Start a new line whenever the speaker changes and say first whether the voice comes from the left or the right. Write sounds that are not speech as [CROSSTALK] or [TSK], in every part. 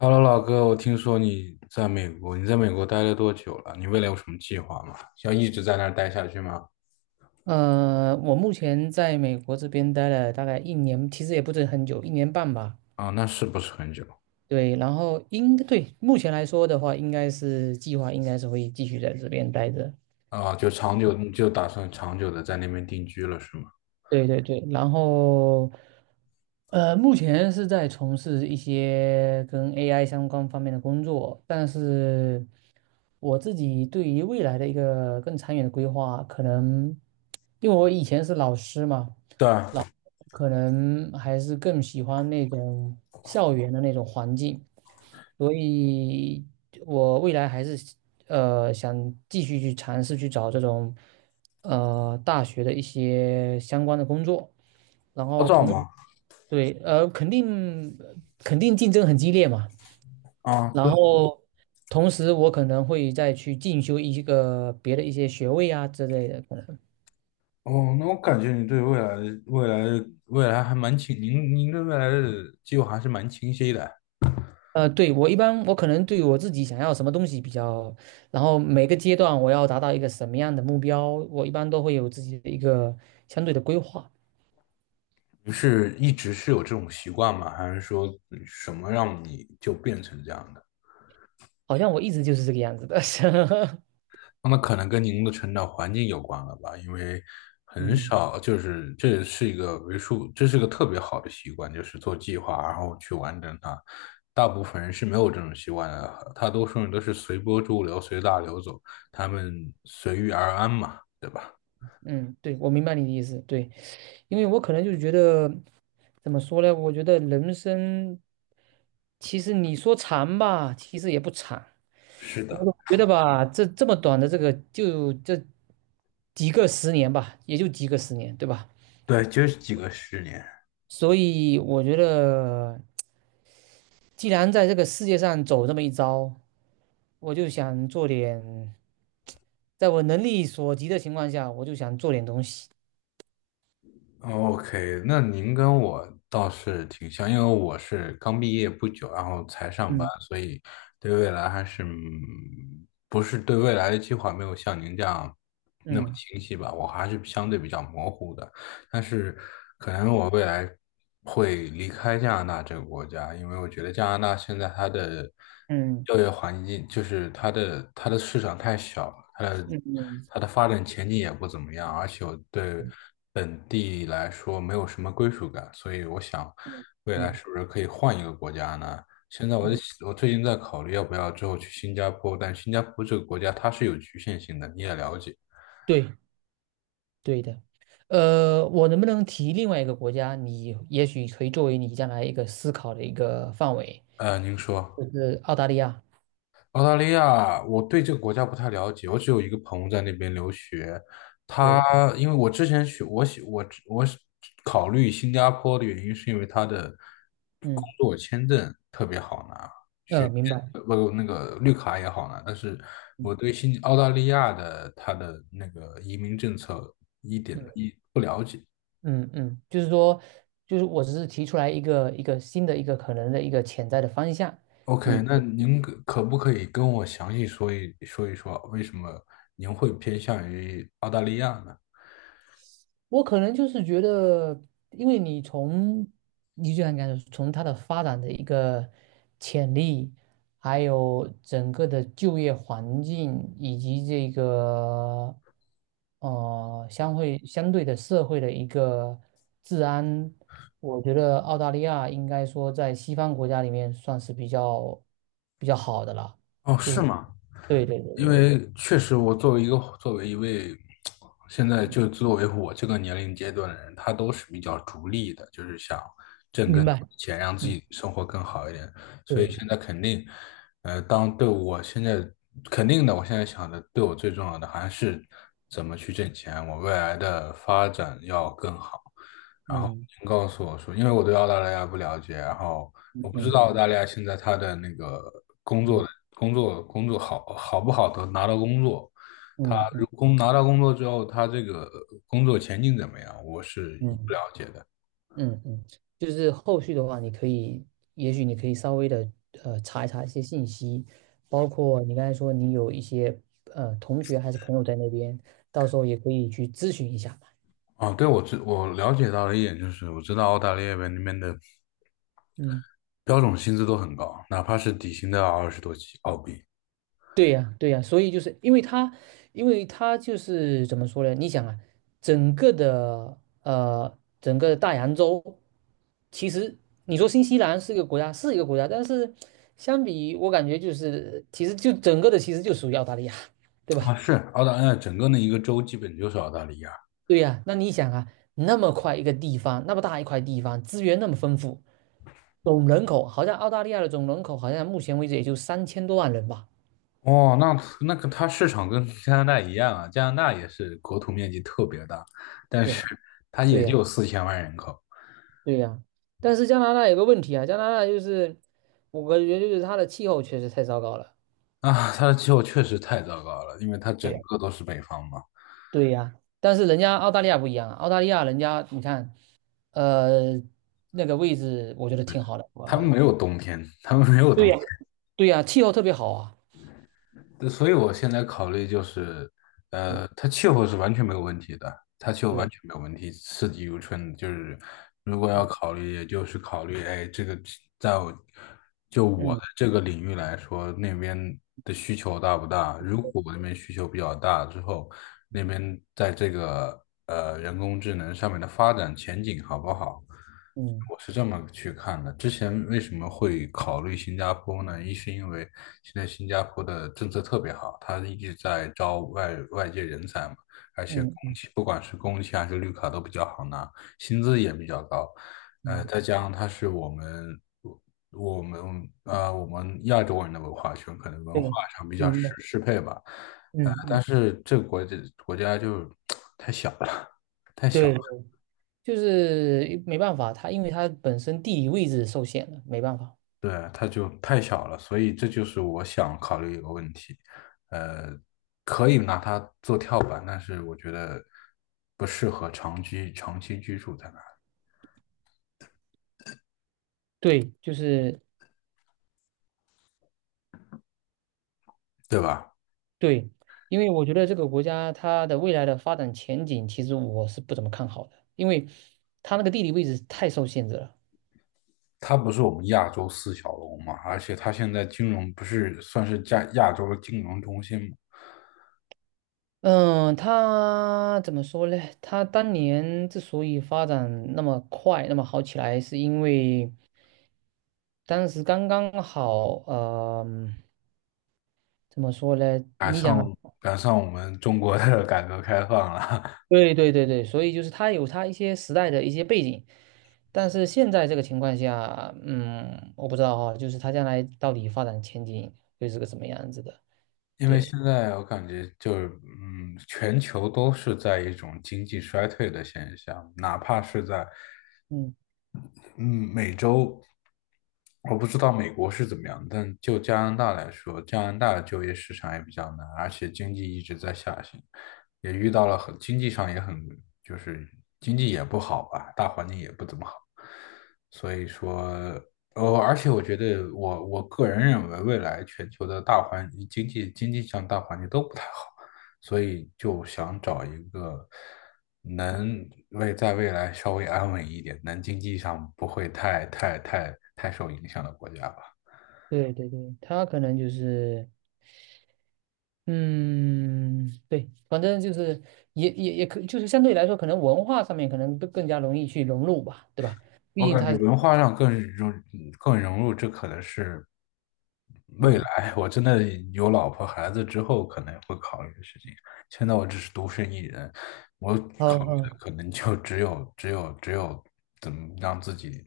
left: Hello，老哥，我听说你在美国，你在美国待了多久了？你未来有什么计划吗？要一直在那儿待下去吗？
right: 我目前在美国这边待了大概一年，其实也不是很久，一年半吧。
left: 啊，那是不是很久？
right: 对，然后应对目前来说的话，应该是会继续在这边待着。
left: 啊，就长久，你就打算长久的在那边定居了，是吗？
right: 对对对，然后目前是在从事一些跟 AI 相关方面的工作，但是我自己对于未来的一个更长远的规划，可能因为我以前是老师嘛。
left: 对。
right: 老可能还是更喜欢那种校园的那种环境，所以我未来还是想继续去尝试去找这种大学的一些相关的工作，然
left: 好
right: 后
left: 找吗？
right: 对，肯定竞争很激烈嘛，
left: 啊，
right: 然
left: 对。
right: 后同时我可能会再去进修一个别的一些学位啊之类的，可能。
left: 哦，那我感觉你对未来的未来还蛮清，您对未来的计划还是蛮清晰的。
right: 对，我一般我可能对我自己想要什么东西比较，然后每个阶段我要达到一个什么样的目标，我一般都会有自己的一个相对的规划。
left: 你是一直是有这种习惯吗？还是说什么让你就变成这样的？
right: 好像我一直就是这个样子的。[LAUGHS]
left: 那么可能跟您的成长环境有关了吧，因为很
right: 嗯
left: 少，就是这是一个为数，这是个特别好的习惯，就是做计划，然后去完成它。大部分人是没有这种习惯的，大多数人都是随波逐流、随大流走，他们随遇而安嘛，对吧？
right: 嗯，对，我明白你的意思，对，因为我可能就觉得，怎么说呢？我觉得人生其实你说长吧，其实也不长。
left: 是
right: 我
left: 的。
right: 总觉得吧，这么短的这个，就这几个十年吧，也就几个十年，对吧？
left: 对，就是几个十年。
right: 所以我觉得，既然在这个世界上走这么一遭，我就想做点，在我能力所及的情况下，我就想做点东西。
left: OK，那您跟我倒是挺像，因为我是刚毕业不久，然后才上班，
right: 嗯
left: 所以对未来还是嗯不是对未来的计划没有像您这样那么
right: 嗯
left: 清晰吧，我还是相对比较模糊的。但是可能我未来会离开加拿大这个国家，因为我觉得加拿大现在它的
right: 嗯
left: 就业环境，就是它的市场太小了，它的
right: 嗯嗯
left: 它的发展前景也不怎么样，而且我对
right: 嗯
left: 本地来说没有什么归属感，所以我想
right: 嗯
left: 未来
right: 嗯，
left: 是不是可以换一个国家呢？现在我在
right: 嗯，
left: 我最近在考虑要不要之后去新加坡，但新加坡这个国家它是有局限性的，你也了解。
right: 对，对的。我能不能提另外一个国家？你也许可以作为你将来一个思考的一个范围，
left: 您说。
right: 就是澳大利亚。
left: 澳大利亚，我对这个国家不太了解，我只有一个朋友在那边留学。他
right: 对，
left: 因为我之前去，我喜我我是考虑新加坡的原因，是因为他的工
right: 嗯，
left: 作签证特别好拿，
right: 明白。
left: 不那个绿卡也好拿。但是
right: 嗯
left: 我对新澳大利亚的他的那个移民政策一点
right: 嗯
left: 一不了解。
right: 嗯嗯，就是说，就是我只是提出来一个新的一个可能的一个潜在的方向。
left: OK，
right: 你
left: 那您可不可以跟我详细说一说，为什么您会偏向于澳大利亚呢？
right: 我可能就是觉得，因为你就像你讲，从它的发展的一个潜力，还有整个的就业环境，以及这个相对的社会的一个治安，我觉得澳大利亚应该说在西方国家里面算是比较好的了。
left: 哦，
right: 就
left: 是
right: 是
left: 吗？
right: 对对对
left: 因
right: 对对，
left: 为确实，我作为一位现在就作为我这个年龄阶段的人，他都是比较逐利的，就是想挣更
right: 明
left: 多
right: 白。
left: 的钱，让自
right: 嗯，
left: 己生活更好一点。所以
right: 对，
left: 现在肯定，我现在肯定的，我现在想的，对我最重要的还是怎么去挣钱，我未来的发展要更好。然后
right: 嗯
left: 您告诉我说，因为我对澳大利亚不了解，然后我
right: 嗯
left: 不知道澳
right: 嗯
left: 大利亚现在他的那个工作的
right: 嗯
left: 工作好不好的拿到工作，他
right: 嗯
left: 如
right: 嗯。
left: 工拿到工作之后，他这个工作前景怎么样，我是一不了
right: 嗯
left: 解的。
right: 嗯嗯，就是后续的话，你可以，也许你可以稍微的查一查一些信息，包括你刚才说你有一些同学还是朋友在那边，到时候也可以去咨询一下嘛。
left: 啊，对，我了解到了一点就是，我知道澳大利亚那边的
right: 嗯，
left: 标准薪资都很高，哪怕是底薪都要20多起澳币
right: 对呀，对呀，所以就是因为他，就是怎么说呢？你想啊，整个大洋洲，其实你说新西兰是一个国家，是一个国家，但是相比我感觉就是其实就整个的其实就属于澳大利亚，对
left: 啊。
right: 吧？
left: 是澳大利亚整个的一个州基本就是澳大利亚。
right: 对呀，那你想啊，那么快一个地方，那么大一块地方，资源那么丰富，总人口好像澳大利亚的总人口好像目前为止也就三千多万人吧。
left: 哦，那那个它市场跟加拿大一样啊，加拿大也是国土面积特别大，但是
right: 对，
left: 它
right: 对
left: 也
right: 呀，
left: 就4000万人口
right: 对呀。但是加拿大有个问题啊，加拿大就是我感觉就是它的气候确实太糟糕了。
left: 啊，它的气候确实太糟糕了，因为它
right: 对
left: 整
right: 呀，
left: 个都是北方嘛，
right: 对呀。但是人家澳大利亚不一样啊，澳大利亚人家你看，呃，那个位置我觉得挺好的，我
left: 他们没有冬天，他们没有
right: 对
left: 冬。
right: 呀，对呀，气候特别好啊。
left: 对所以我现在考虑就是，
right: 嗯，
left: 呃，它气候是完全没有问题的，它气候完
right: 对，
left: 全没有问题，四季如春。就是如果要
right: 嗯
left: 考虑，也就是考虑，哎，这个在我就我的
right: 嗯
left: 这个领域来说，那边的需求大不大？如果我那边需求比较大之后，那边在这个人工智能上面的发展前景好不好？
right: 嗯
left: 我是这么去看的。之前为什么会考虑新加坡呢？一是因为现在新加坡的政策特别好，它一直在招外界人才嘛，而且工
right: 嗯嗯。
left: 签不管是工签还是绿卡都比较好拿，薪资也比较高。呃，
right: 嗯，
left: 再加上它是我们啊、我们亚洲人的文化圈，可能文化
right: 对，
left: 上比较适
right: 明白，
left: 适配吧。呃，
right: 嗯
left: 但
right: 嗯，
left: 是这个国家就 [TSK] 太小了。
right: 对，就是没办法，它因为它本身地理位置受限了，没办法。
left: 对，它就太小了，所以这就是我想考虑一个问题。呃，可以拿它做跳板，但是我觉得不适合长居长期居住在那里，
right: 对，就是
left: 对吧？
right: 对，因为我觉得这个国家它的未来的发展前景，其实我是不怎么看好的，因为它那个地理位置太受限制了。
left: 它不是我们亚洲四小龙嘛，而且它现在金融不是算是亚洲的金融中心嘛，
right: 嗯，它怎么说呢？它当年之所以发展那么快、那么好起来，是因为当时刚刚好，呃，怎么说呢？
left: 赶
right: 你想啊。
left: 上赶上我们中国的 [LAUGHS] 改革开放了。
right: 对对对对，所以就是它有它一些时代的一些背景，但是现在这个情况下，嗯，我不知道哈，就是它将来到底发展前景会是个什么样子的。
left: [LAUGHS] 因为
right: 对，
left: 现在我感觉就是，嗯，全球都是在一种经济衰退的现象，哪怕是在
right: 嗯，
left: 嗯，美洲，我不知道美国是怎么样，但就加拿大来说，加拿大就业市场也比较难，而且经济一直在下行，也遇到了很，经济上也很，就是经济也不好吧，大环境也不怎么好，所以说，呃，而且我觉得我个人认为，未来全球的大环经济上大环境都不太好。所以就想找一个能为在未来稍微安稳一点，能经济上不会太受影响的国家吧。
right: 对对对，它可能就是，嗯，对，反正就是也也也可，就是相对来说，可能文化上面可能更加容易去融入吧，对吧？毕
left: 我
right: 竟
left: 感
right: 它
left: 觉
right: 是，
left: 文化上更融入，这可能是未
right: 嗯，
left: 来 [LAUGHS] 我真的有老婆孩子之后可能会考虑的事情。现在我只是独身一人，我考
right: 好
left: 虑
right: 好，
left: 的可能就只有怎么让自己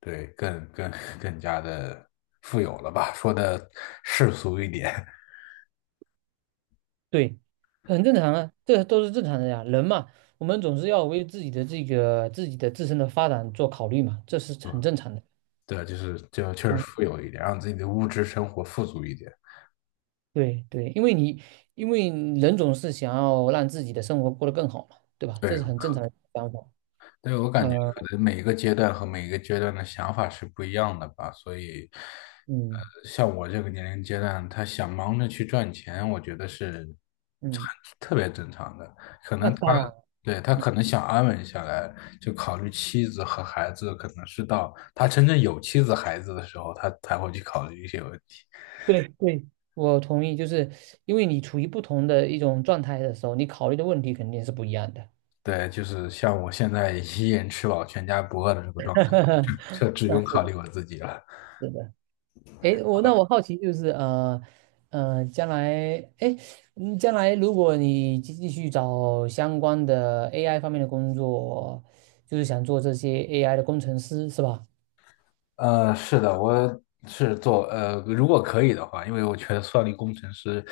left: 对更更更加的富有了吧？说的世俗一点。
right: 对，很正常啊，这都是正常的呀。人嘛，我们总是要为自己的自身的发展做考虑嘛，这是
left: [LAUGHS]
right: 很
left: 嗯，
right: 正常的。
left: 对，就是就确实富
right: 嗯，
left: 有一点，让自己的物质生活富足一点。
right: 对对，因为人总是想要让自己的生活过得更好嘛，对吧？
left: 对。
right: 这是很正常的想法。
left: 对，我
right: 嗯
left: 感觉可能每一个阶段和每一个阶段的想法是不一样的吧，所以，
right: 嗯
left: 呃，像我这个年龄阶段，他想忙着去赚钱，我觉得是
right: 嗯，
left: 特别正常的。可
right: 那
left: 能他，
right: 当然，
left: 对，他
right: 嗯，
left: 可能想安稳下来，就考虑妻子和孩子，可能是到他真正有妻子孩子的时候，他才会去考虑一些问题。
right: 对对，我同意，就是因为你处于不同的一种状态的时候，你考虑的问题肯定是不一样的。
left: 对，就是像我现在 [LAUGHS] 一人吃饱全家不饿的这个状
right: [LAUGHS]
left: 态，[LAUGHS] 这只
right: 那
left: 用
right: 是
left: 考
right: 的，
left: 虑我自己了。
right: 是的。诶，我好奇就是，将来，诶，将来如果你继续找相关的 AI 方面的工作，就是想做这些 AI 的工程师，是吧？
left: 呃，是的，我是做呃，如果可以的话，因为我觉得算力工程师，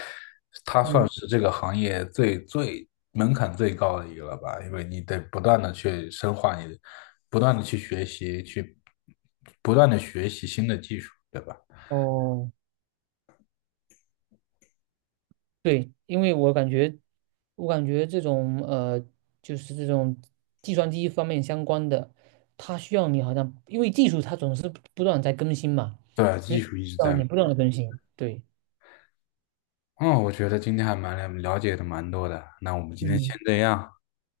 left: 他算
right: 嗯，
left: 是这个行业最门槛最高的一个了吧，因为你得不断的去深化你的，不断的去学习，去不断的学习新的技术，对吧？
right: 哦，对，因为我感觉，这种就是这种计算机方面相关的，它需要你好像，因为技术它总是不断地在更新嘛，
left: 对，
right: 你
left: 技
right: 需
left: 术一直
right: 要
left: 在。
right: 你不断的更新，对，
left: 嗯，我觉得今天还蛮了解的蛮多的，那我们今天先这样，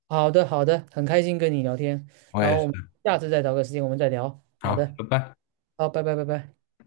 right: 好的，好的，很开心跟你聊天，
left: 我
right: 然
left: 也
right: 后
left: 是，
right: 我们下次再找个时间我们再聊。好
left: 好，
right: 的，
left: 拜拜。
right: 好，拜拜，拜拜。